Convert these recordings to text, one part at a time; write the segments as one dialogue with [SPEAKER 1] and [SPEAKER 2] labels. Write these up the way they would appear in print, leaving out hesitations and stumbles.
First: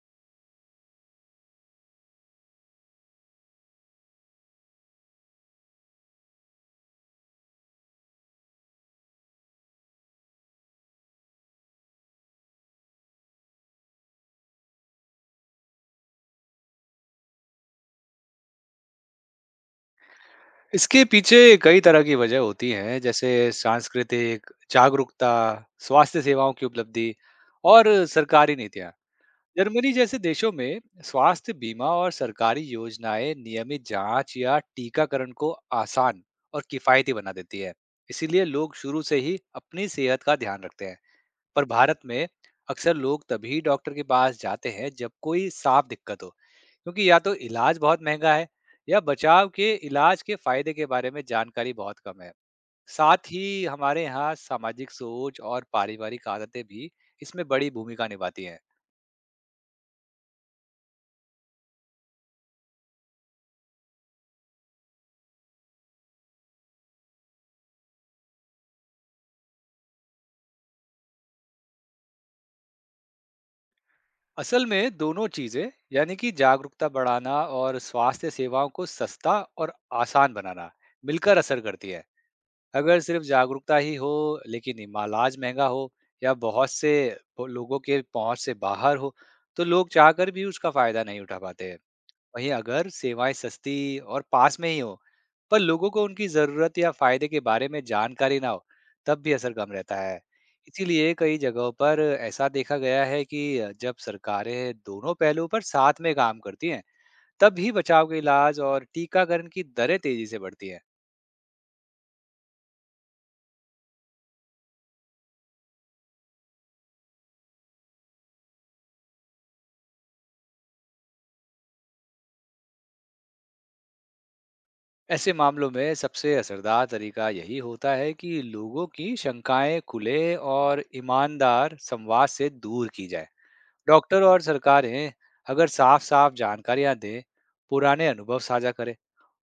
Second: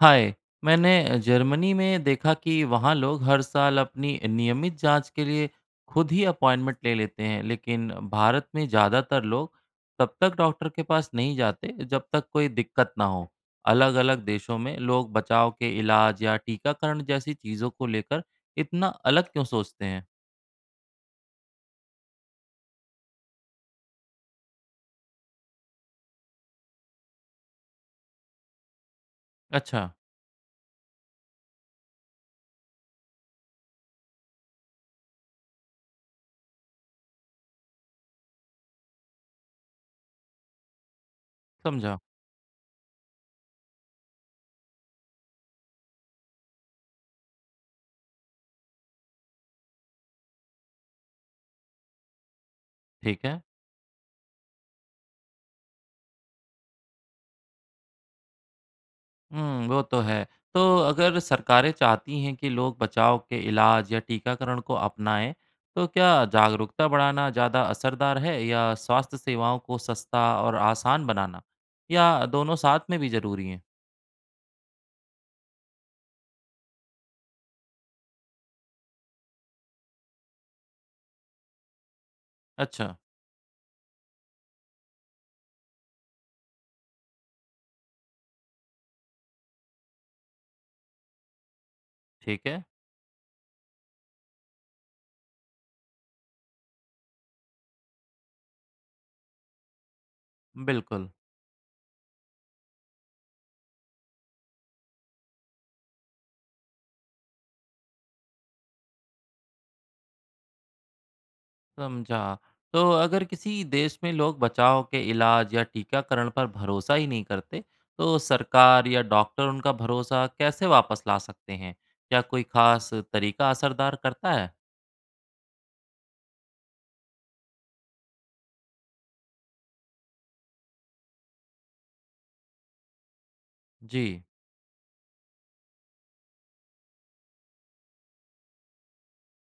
[SPEAKER 1] हाय। मैंने जर्मनी में देखा कि वहाँ लोग हर साल अपनी नियमित जांच के लिए खुद ही अपॉइंटमेंट ले लेते हैं, लेकिन भारत में ज़्यादातर लोग तब तक डॉक्टर के पास नहीं जाते जब तक कोई दिक्कत ना हो। अलग-अलग देशों में लोग बचाव के इलाज या टीकाकरण जैसी चीज़ों को लेकर इतना अलग क्यों सोचते हैं?
[SPEAKER 2] इसके पीछे कई तरह की वजह होती हैं। जैसे सांस्कृतिक जागरूकता, स्वास्थ्य सेवाओं की उपलब्धि और सरकारी नीतियां।
[SPEAKER 1] अच्छा।
[SPEAKER 2] जर्मनी जैसे देशों में स्वास्थ्य बीमा और सरकारी योजनाएं नियमित जांच या टीकाकरण को आसान और किफायती बना देती है। इसीलिए लोग शुरू से ही अपनी सेहत का ध्यान रखते हैं। पर
[SPEAKER 1] समझा।
[SPEAKER 2] भारत में अक्सर लोग तभी डॉक्टर के पास जाते हैं जब कोई साफ दिक्कत हो, क्योंकि या तो इलाज बहुत महंगा है, या बचाव के इलाज के फायदे के बारे में जानकारी बहुत कम है।
[SPEAKER 1] ठीक
[SPEAKER 2] साथ
[SPEAKER 1] है।
[SPEAKER 2] ही हमारे यहाँ सामाजिक सोच और पारिवारिक आदतें भी इसमें बड़ी भूमिका निभाती हैं।
[SPEAKER 1] वो तो है। तो अगर सरकारें चाहती हैं कि लोग बचाव के इलाज या टीकाकरण को अपनाएँ, तो क्या जागरूकता बढ़ाना ज़्यादा असरदार है या स्वास्थ्य सेवाओं को सस्ता और आसान बनाना? या दोनों साथ में भी ज़रूरी हैं?
[SPEAKER 2] असल में दोनों चीजें, यानी कि जागरूकता बढ़ाना और स्वास्थ्य सेवाओं को सस्ता और आसान बनाना, मिलकर असर करती है।
[SPEAKER 1] अच्छा।
[SPEAKER 2] अगर सिर्फ जागरूकता ही हो लेकिन इलाज महंगा हो या बहुत से लोगों के पहुंच से बाहर हो, तो लोग चाहकर भी उसका फायदा नहीं उठा पाते हैं।
[SPEAKER 1] ठीक
[SPEAKER 2] वहीं
[SPEAKER 1] है।
[SPEAKER 2] अगर सेवाएं सस्ती और पास में ही हो पर लोगों को उनकी जरूरत या फायदे के बारे में जानकारी ना हो, तब भी असर कम रहता है।
[SPEAKER 1] बिल्कुल।
[SPEAKER 2] इसीलिए कई जगहों पर ऐसा देखा गया है कि जब सरकारें दोनों पहलुओं पर साथ में काम करती हैं, तब ही बचाव के इलाज और टीकाकरण की दरें तेजी से बढ़ती हैं।
[SPEAKER 1] समझा। तो अगर किसी देश में लोग बचाव के इलाज या टीकाकरण पर भरोसा ही नहीं करते, तो सरकार या डॉक्टर उनका भरोसा कैसे वापस ला सकते हैं? क्या कोई ख़ास तरीका असरदार करता है?
[SPEAKER 2] ऐसे मामलों में सबसे असरदार तरीका यही होता है कि लोगों की शंकाएं खुले और ईमानदार संवाद से दूर की जाए। डॉक्टर
[SPEAKER 1] जी।
[SPEAKER 2] और सरकारें अगर साफ साफ जानकारियां दें, पुराने अनुभव साझा करें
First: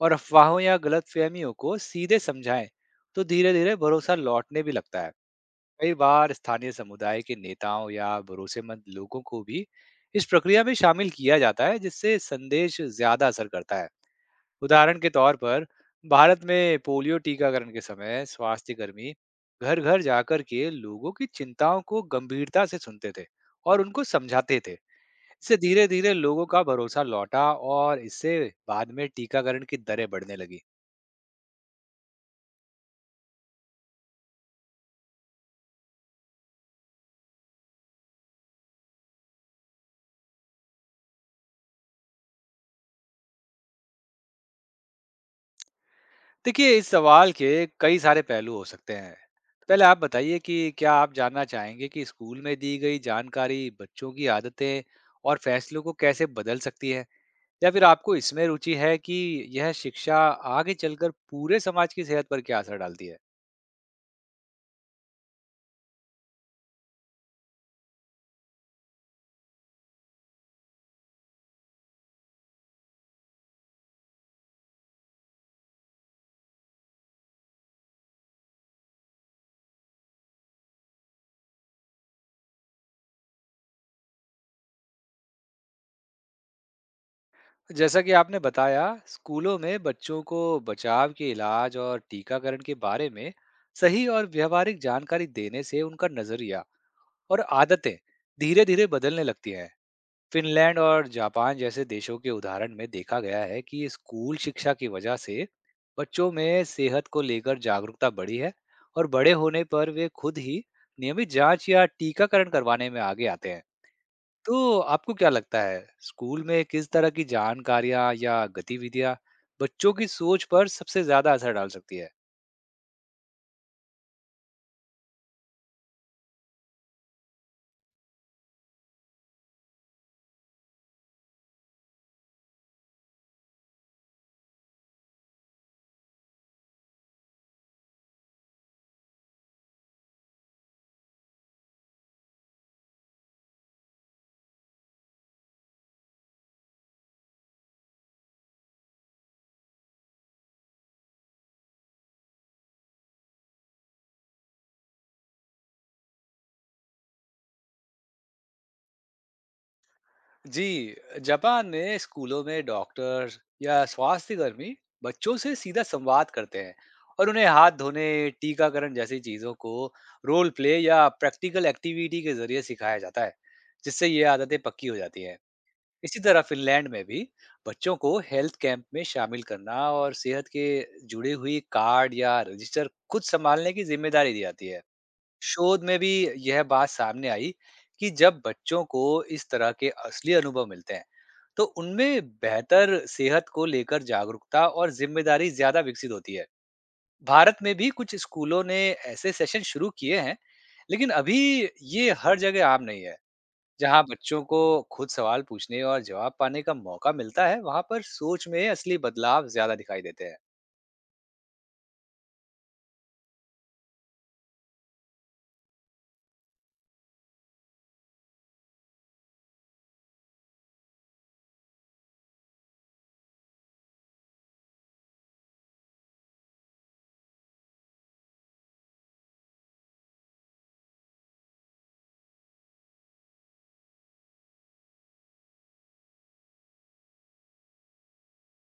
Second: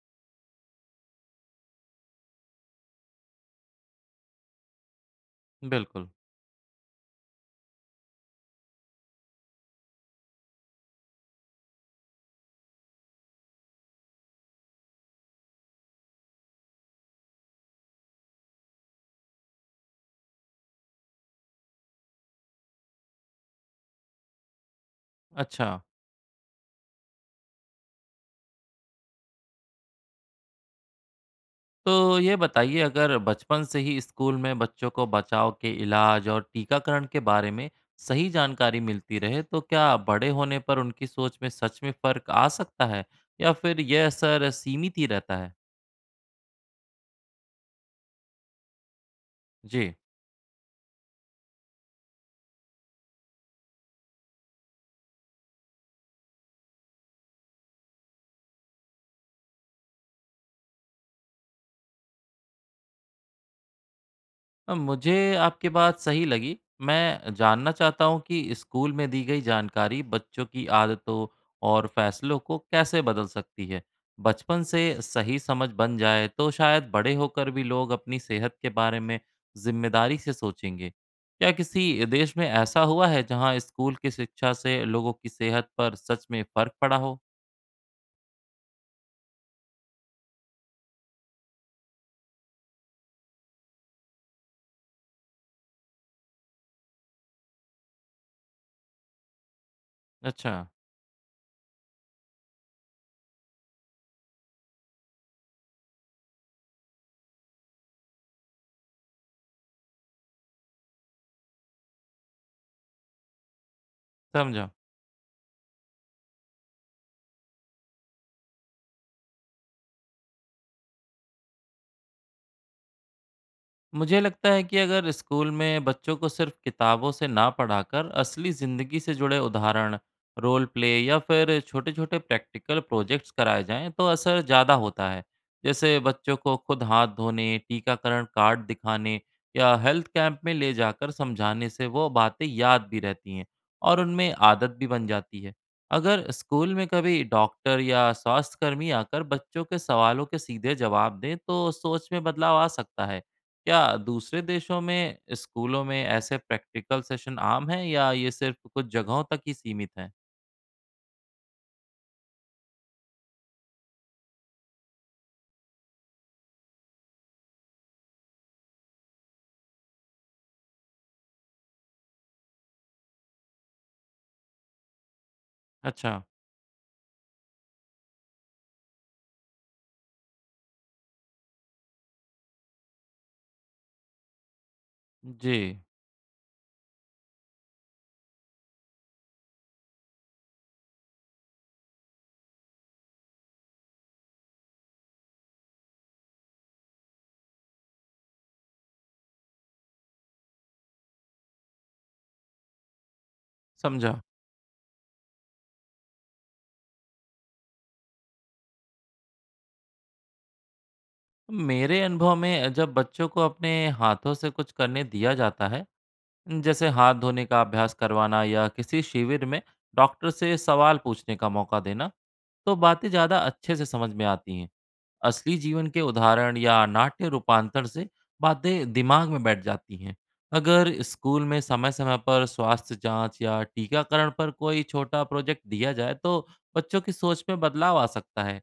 [SPEAKER 2] और अफवाहों या गलत फहमियों को सीधे समझाएं, तो धीरे धीरे भरोसा लौटने भी लगता है। कई
[SPEAKER 1] बिल्कुल।
[SPEAKER 2] बार स्थानीय समुदाय के नेताओं या भरोसेमंद लोगों को भी इस प्रक्रिया में शामिल किया जाता है, जिससे संदेश ज्यादा असर करता है। उदाहरण के तौर पर, भारत में पोलियो टीकाकरण के समय स्वास्थ्यकर्मी घर घर जाकर के लोगों की चिंताओं को गंभीरता से सुनते थे और उनको समझाते थे। इससे
[SPEAKER 1] अच्छा।
[SPEAKER 2] धीरे-धीरे लोगों का भरोसा लौटा और इससे बाद में टीकाकरण की दरें बढ़ने लगी।
[SPEAKER 1] तो ये बताइए, अगर बचपन से ही स्कूल में बच्चों को बचाव के इलाज और टीकाकरण के बारे में सही जानकारी मिलती रहे, तो क्या बड़े होने पर उनकी सोच में सच में फ़र्क आ सकता है या फिर यह असर सीमित ही रहता है?
[SPEAKER 2] देखिए, इस सवाल के कई सारे पहलू हो सकते हैं। पहले
[SPEAKER 1] जी।
[SPEAKER 2] आप बताइए कि क्या आप जानना चाहेंगे कि स्कूल में दी गई जानकारी बच्चों की आदतें और फैसलों को कैसे बदल सकती है? या फिर आपको इसमें रुचि है कि यह शिक्षा आगे चलकर पूरे समाज की सेहत पर क्या असर डालती है?
[SPEAKER 1] मुझे आपकी बात सही लगी। मैं जानना चाहता हूँ कि स्कूल में दी गई जानकारी बच्चों की आदतों और फैसलों को कैसे बदल सकती है? बचपन से सही समझ बन जाए तो शायद बड़े होकर भी लोग अपनी सेहत के बारे में जिम्मेदारी से सोचेंगे। क्या किसी देश में ऐसा हुआ है जहाँ स्कूल की शिक्षा से लोगों की सेहत पर सच में फ़र्क पड़ा हो?
[SPEAKER 2] जैसा कि आपने बताया, स्कूलों में बच्चों को बचाव के इलाज और टीकाकरण के बारे में सही और व्यवहारिक जानकारी देने से उनका नजरिया और आदतें धीरे-धीरे बदलने लगती हैं।
[SPEAKER 1] अच्छा।
[SPEAKER 2] फिनलैंड और जापान जैसे देशों के उदाहरण में देखा गया है कि स्कूल शिक्षा की वजह से बच्चों में सेहत को लेकर जागरूकता बढ़ी है, और बड़े होने पर वे खुद ही नियमित जांच या टीकाकरण करवाने में आगे आते हैं।
[SPEAKER 1] समझा।
[SPEAKER 2] तो आपको क्या लगता है, स्कूल में किस तरह की जानकारियां या गतिविधियां बच्चों की सोच पर सबसे ज्यादा असर डाल सकती है?
[SPEAKER 1] मुझे लगता है कि अगर स्कूल में बच्चों को सिर्फ किताबों से ना पढ़ाकर असली ज़िंदगी से जुड़े उदाहरण, रोल प्ले या फिर छोटे-छोटे प्रैक्टिकल प्रोजेक्ट्स कराए जाएं तो असर ज़्यादा होता है। जैसे बच्चों को खुद हाथ धोने, टीकाकरण कार्ड दिखाने या हेल्थ कैंप में ले जाकर समझाने से वो बातें याद भी रहती हैं और उनमें आदत भी बन जाती है। अगर स्कूल में कभी डॉक्टर या स्वास्थ्यकर्मी आकर बच्चों के सवालों के सीधे जवाब दें तो सोच में बदलाव आ सकता है। क्या दूसरे देशों में स्कूलों में ऐसे प्रैक्टिकल सेशन आम हैं या ये सिर्फ कुछ जगहों तक ही सीमित हैं?
[SPEAKER 2] जी, जापान में स्कूलों में डॉक्टर या स्वास्थ्यकर्मी बच्चों से सीधा संवाद करते हैं और उन्हें हाथ धोने, टीकाकरण जैसी चीजों को रोल प्ले या प्रैक्टिकल एक्टिविटी के जरिए सिखाया जाता है, जिससे ये आदतें पक्की हो जाती हैं। इसी
[SPEAKER 1] अच्छा।
[SPEAKER 2] तरह फिनलैंड में भी बच्चों को हेल्थ कैंप में शामिल करना और सेहत के जुड़े हुई कार्ड या रजिस्टर खुद संभालने की जिम्मेदारी दी जाती है।
[SPEAKER 1] जी।
[SPEAKER 2] शोध में भी यह बात सामने आई कि जब बच्चों को इस तरह के असली अनुभव मिलते हैं, तो उनमें बेहतर सेहत को लेकर जागरूकता और जिम्मेदारी ज्यादा विकसित होती है। भारत में भी कुछ स्कूलों ने ऐसे सेशन शुरू किए हैं, लेकिन अभी ये हर जगह आम नहीं है। जहाँ
[SPEAKER 1] समझा।
[SPEAKER 2] बच्चों को खुद सवाल पूछने और जवाब पाने का मौका मिलता है, वहाँ पर सोच में असली बदलाव ज्यादा दिखाई देते हैं।
[SPEAKER 1] मेरे अनुभव में जब बच्चों को अपने हाथों से कुछ करने दिया जाता है, जैसे हाथ धोने का अभ्यास करवाना या किसी शिविर में डॉक्टर से सवाल पूछने का मौका देना, तो बातें ज़्यादा अच्छे से समझ में आती हैं। असली जीवन के उदाहरण या नाट्य रूपांतर से बातें दिमाग में बैठ जाती हैं। अगर स्कूल में समय समय पर स्वास्थ्य जांच या टीकाकरण पर कोई छोटा प्रोजेक्ट दिया जाए तो बच्चों की सोच में बदलाव आ सकता है।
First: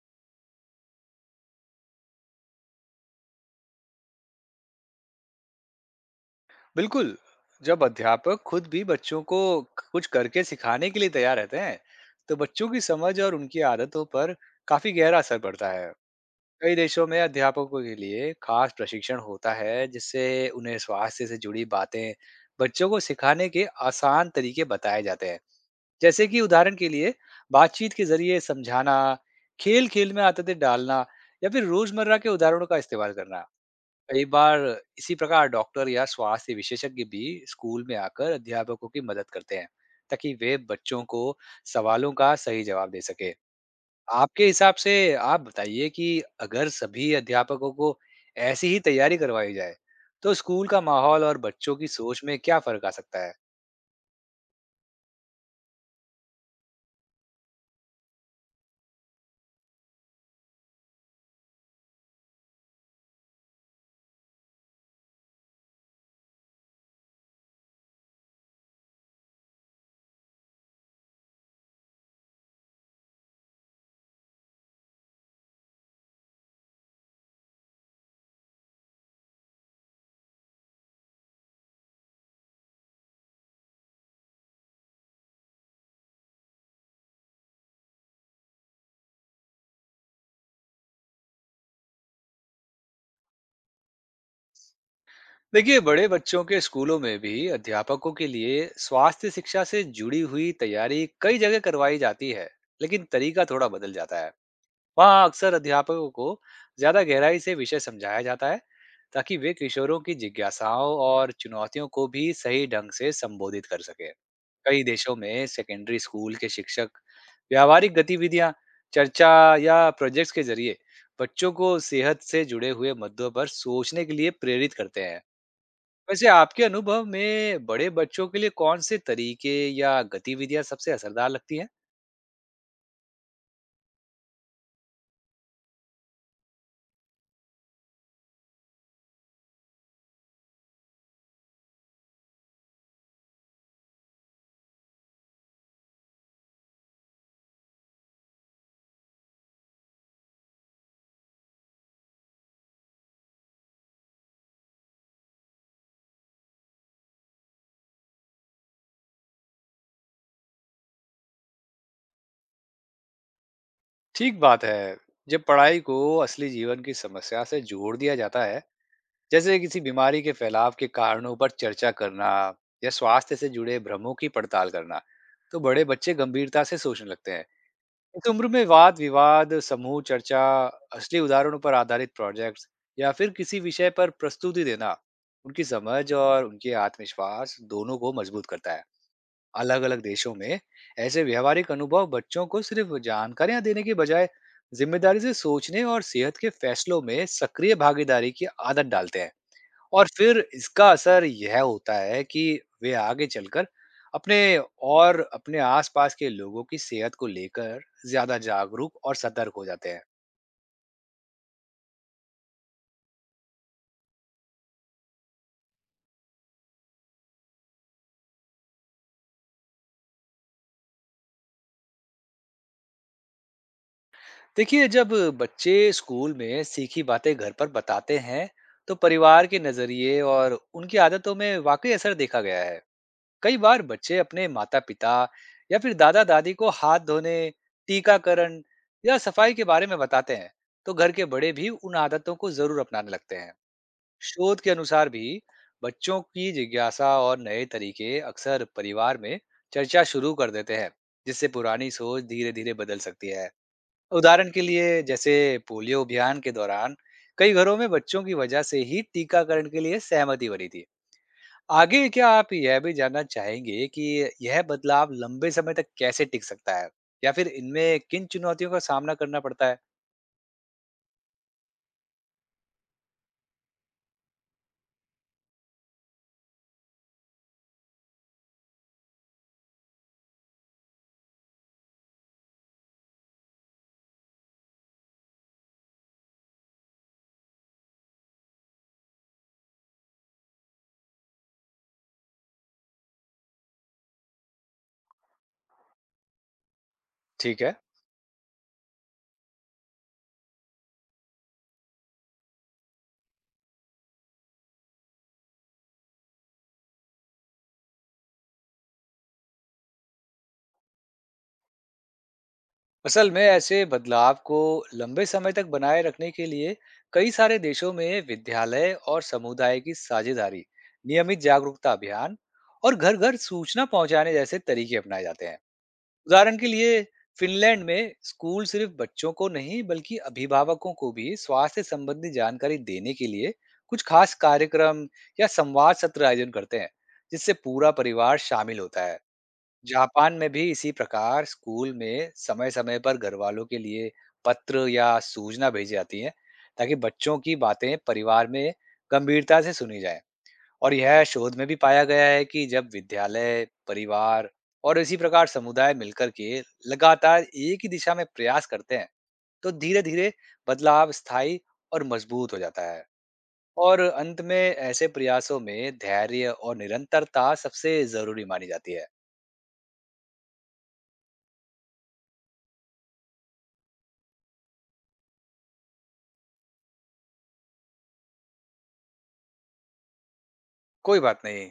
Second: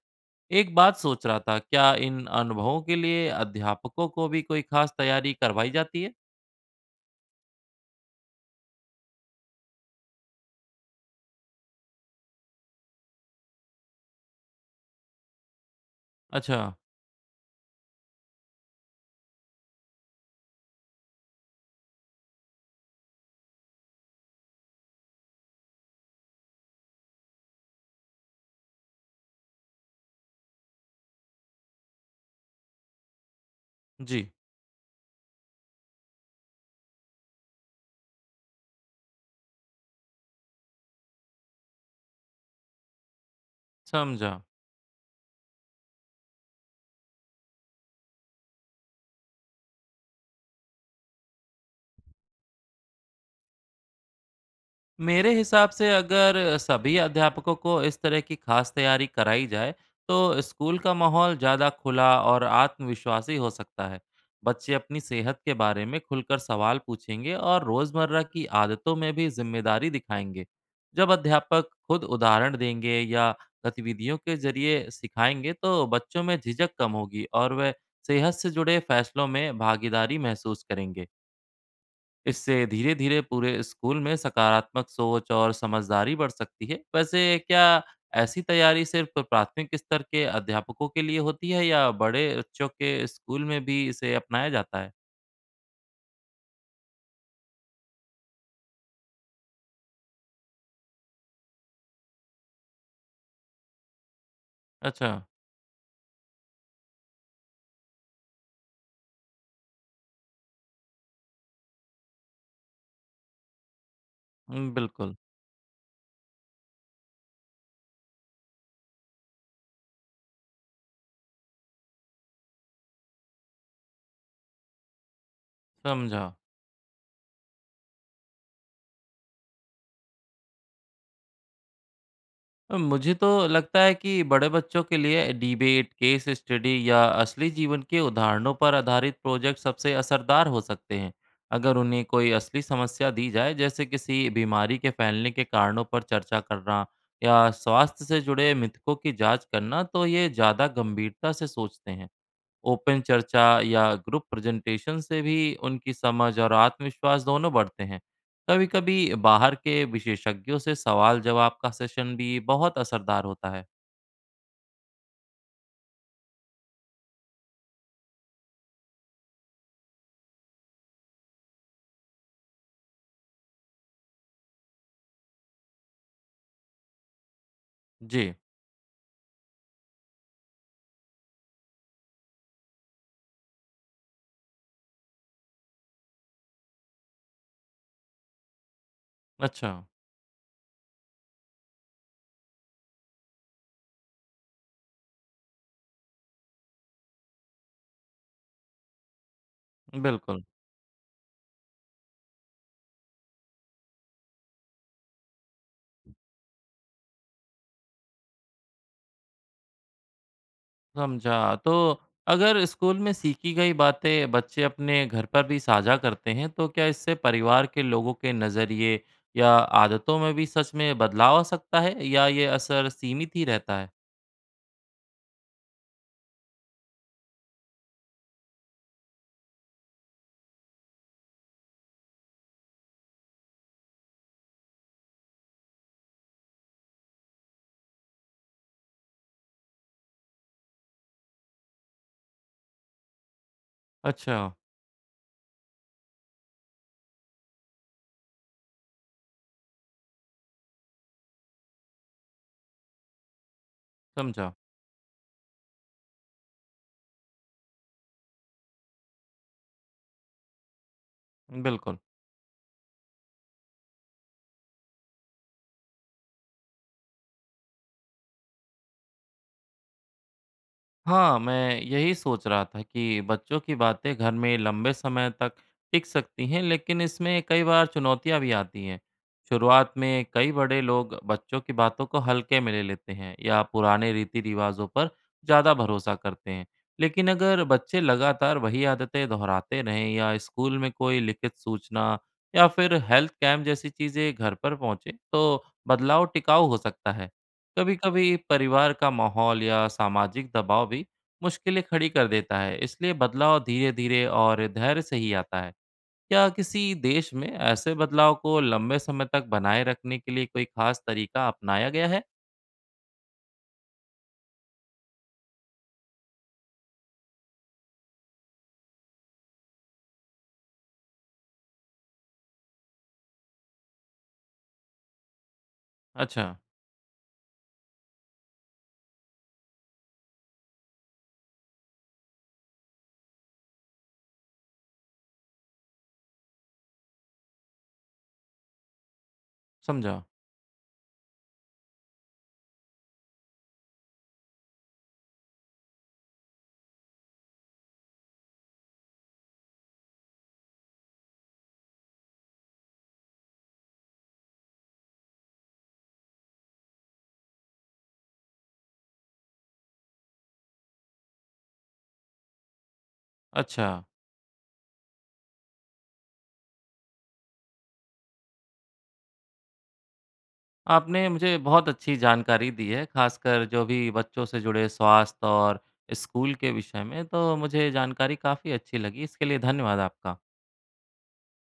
[SPEAKER 1] एक बात सोच रहा था, क्या इन अनुभवों के लिए अध्यापकों को भी कोई खास तैयारी करवाई जाती है?
[SPEAKER 2] बिल्कुल, जब अध्यापक खुद भी बच्चों को कुछ करके सिखाने के लिए तैयार रहते हैं, तो बच्चों की समझ और उनकी आदतों पर काफी गहरा असर पड़ता है।
[SPEAKER 1] अच्छा।
[SPEAKER 2] कई देशों में अध्यापकों के लिए खास प्रशिक्षण होता है, जिससे उन्हें स्वास्थ्य से जुड़ी बातें बच्चों को सिखाने के आसान तरीके बताए जाते हैं। जैसे कि उदाहरण के लिए, बातचीत के जरिए समझाना, खेल खेल में आदतें डालना या फिर रोजमर्रा के उदाहरणों का इस्तेमाल करना। कई
[SPEAKER 1] जी।
[SPEAKER 2] बार इसी प्रकार डॉक्टर या स्वास्थ्य विशेषज्ञ भी स्कूल में आकर अध्यापकों की मदद करते हैं, ताकि वे बच्चों को सवालों का सही जवाब दे सके।
[SPEAKER 1] समझा।
[SPEAKER 2] आपके हिसाब से आप बताइए कि अगर सभी अध्यापकों को ऐसी ही तैयारी करवाई जाए, तो स्कूल का माहौल और बच्चों की सोच में क्या फर्क आ सकता है?
[SPEAKER 1] मेरे हिसाब से अगर सभी अध्यापकों को इस तरह की खास तैयारी कराई जाए तो स्कूल का माहौल ज़्यादा खुला और आत्मविश्वासी हो सकता है। बच्चे अपनी सेहत के बारे में खुलकर सवाल पूछेंगे और रोज़मर्रा की आदतों में भी जिम्मेदारी दिखाएंगे। जब अध्यापक खुद उदाहरण देंगे या गतिविधियों के जरिए सिखाएंगे तो बच्चों में झिझक कम होगी और वे सेहत से जुड़े फैसलों में भागीदारी महसूस करेंगे। इससे धीरे धीरे पूरे स्कूल में सकारात्मक सोच और समझदारी बढ़ सकती है। वैसे, क्या ऐसी तैयारी सिर्फ प्राथमिक स्तर के अध्यापकों के लिए होती है या बड़े बच्चों के स्कूल में भी इसे अपनाया जाता है?
[SPEAKER 2] देखिए, बड़े बच्चों के स्कूलों में भी अध्यापकों के लिए स्वास्थ्य शिक्षा से जुड़ी हुई तैयारी कई जगह करवाई जाती है, लेकिन तरीका थोड़ा बदल जाता है।
[SPEAKER 1] अच्छा।
[SPEAKER 2] वहाँ अक्सर अध्यापकों को ज्यादा गहराई से विषय समझाया जाता है, ताकि वे किशोरों की जिज्ञासाओं और चुनौतियों को भी सही ढंग से संबोधित कर सके। कई
[SPEAKER 1] बिल्कुल।
[SPEAKER 2] देशों में सेकेंडरी स्कूल के शिक्षक व्यावहारिक गतिविधियां, चर्चा या प्रोजेक्ट्स के जरिए बच्चों को सेहत से जुड़े हुए मुद्दों पर सोचने के लिए प्रेरित करते हैं।
[SPEAKER 1] समझा।
[SPEAKER 2] वैसे आपके अनुभव में बड़े बच्चों के लिए कौन से तरीके या गतिविधियां सबसे असरदार लगती हैं?
[SPEAKER 1] मुझे तो लगता है कि बड़े बच्चों के लिए डिबेट, केस स्टडी या असली जीवन के उदाहरणों पर आधारित प्रोजेक्ट सबसे असरदार हो सकते हैं। अगर उन्हें कोई असली समस्या दी जाए, जैसे किसी बीमारी के फैलने के कारणों पर चर्चा करना या स्वास्थ्य से जुड़े मिथकों की जांच करना, तो ये ज़्यादा गंभीरता से सोचते हैं। ओपन चर्चा या ग्रुप प्रेजेंटेशन से भी उनकी समझ और आत्मविश्वास दोनों बढ़ते हैं। कभी-कभी बाहर के विशेषज्ञों से सवाल जवाब का सेशन भी बहुत असरदार होता है।
[SPEAKER 2] ठीक बात है। जब पढ़ाई को असली जीवन की समस्या से जोड़ दिया जाता है, जैसे किसी बीमारी के फैलाव के कारणों पर चर्चा करना या स्वास्थ्य से जुड़े भ्रमों की पड़ताल करना, तो बड़े बच्चे गंभीरता से सोचने लगते हैं। इस
[SPEAKER 1] जी।
[SPEAKER 2] उम्र में वाद विवाद, समूह चर्चा, असली उदाहरणों पर आधारित प्रोजेक्ट्स या फिर किसी विषय पर प्रस्तुति देना उनकी समझ और उनके आत्मविश्वास दोनों को मजबूत करता है।
[SPEAKER 1] अच्छा।
[SPEAKER 2] अलग अलग देशों में ऐसे व्यवहारिक अनुभव बच्चों को सिर्फ जानकारियां देने के बजाय जिम्मेदारी से सोचने और सेहत के फैसलों में सक्रिय भागीदारी की आदत डालते हैं। और फिर
[SPEAKER 1] बिल्कुल।
[SPEAKER 2] इसका असर यह होता है कि वे आगे चलकर अपने और अपने आसपास के लोगों की सेहत को लेकर ज्यादा जागरूक और सतर्क हो जाते हैं।
[SPEAKER 1] समझा। तो अगर स्कूल में सीखी गई बातें बच्चे अपने घर पर भी साझा करते हैं तो क्या इससे परिवार के लोगों के नज़रिए या आदतों में भी सच में बदलाव आ सकता है या ये असर सीमित ही रहता है?
[SPEAKER 2] देखिए, जब बच्चे स्कूल में सीखी बातें घर पर बताते हैं, तो परिवार के नजरिए और उनकी आदतों में वाकई असर देखा गया है। कई बार बच्चे अपने माता पिता या फिर दादा दादी को हाथ धोने, टीकाकरण या सफाई के बारे में बताते हैं, तो घर के बड़े भी उन आदतों को जरूर अपनाने लगते हैं।
[SPEAKER 1] अच्छा।
[SPEAKER 2] शोध के अनुसार भी बच्चों की जिज्ञासा और नए तरीके अक्सर परिवार में चर्चा शुरू कर देते हैं, जिससे पुरानी सोच धीरे धीरे बदल सकती है। उदाहरण
[SPEAKER 1] समझा।
[SPEAKER 2] के लिए, जैसे पोलियो अभियान के दौरान कई घरों में बच्चों की वजह से ही टीकाकरण के लिए सहमति बनी थी।
[SPEAKER 1] बिल्कुल।
[SPEAKER 2] आगे क्या आप यह भी जानना चाहेंगे कि यह बदलाव लंबे समय तक कैसे टिक सकता है, या फिर इनमें किन चुनौतियों का सामना करना पड़ता है?
[SPEAKER 1] हाँ, मैं यही सोच रहा था कि बच्चों की बातें घर में लंबे समय तक टिक सकती हैं, लेकिन इसमें कई बार चुनौतियां भी आती हैं। शुरुआत में कई बड़े लोग बच्चों की बातों को हल्के में ले लेते हैं या पुराने रीति रिवाजों पर ज़्यादा भरोसा करते हैं। लेकिन अगर बच्चे लगातार वही आदतें दोहराते रहें या स्कूल में कोई लिखित सूचना या फिर हेल्थ कैंप जैसी चीज़ें घर पर पहुंचे, तो बदलाव टिकाऊ हो सकता है।
[SPEAKER 2] ठीक है।
[SPEAKER 1] कभी-कभी परिवार का माहौल या सामाजिक दबाव भी मुश्किलें खड़ी कर देता है, इसलिए बदलाव धीरे-धीरे और धैर्य से ही आता है। क्या किसी देश में ऐसे बदलाव को लंबे समय तक बनाए रखने के लिए कोई खास तरीका अपनाया गया है?
[SPEAKER 2] असल में ऐसे बदलाव को लंबे समय तक बनाए रखने के लिए कई सारे देशों में विद्यालय और समुदाय की साझेदारी, नियमित जागरूकता अभियान और घर घर सूचना पहुंचाने जैसे तरीके अपनाए जाते हैं।
[SPEAKER 1] अच्छा।
[SPEAKER 2] उदाहरण के लिए, फिनलैंड में स्कूल सिर्फ बच्चों को नहीं बल्कि अभिभावकों को भी स्वास्थ्य संबंधी जानकारी देने के लिए कुछ खास कार्यक्रम या संवाद सत्र आयोजन करते हैं, जिससे पूरा परिवार शामिल होता है।
[SPEAKER 1] समझा।
[SPEAKER 2] जापान में भी इसी प्रकार स्कूल में समय समय पर घर वालों के लिए पत्र या सूचना भेजी जाती है, ताकि बच्चों की बातें परिवार में गंभीरता से सुनी जाए। और यह शोध में भी पाया गया है कि जब विद्यालय, परिवार और इसी प्रकार समुदाय मिलकर के लगातार एक ही दिशा में प्रयास करते हैं, तो धीरे-धीरे बदलाव स्थायी और मजबूत हो जाता है।
[SPEAKER 1] अच्छा,
[SPEAKER 2] और अंत में ऐसे प्रयासों में धैर्य और निरंतरता सबसे जरूरी मानी जाती है।
[SPEAKER 1] आपने मुझे बहुत अच्छी जानकारी दी है, खासकर जो भी बच्चों से जुड़े स्वास्थ्य और स्कूल के विषय में, तो मुझे जानकारी काफ़ी अच्छी लगी। इसके लिए धन्यवाद आपका।
[SPEAKER 2] कोई बात नहीं।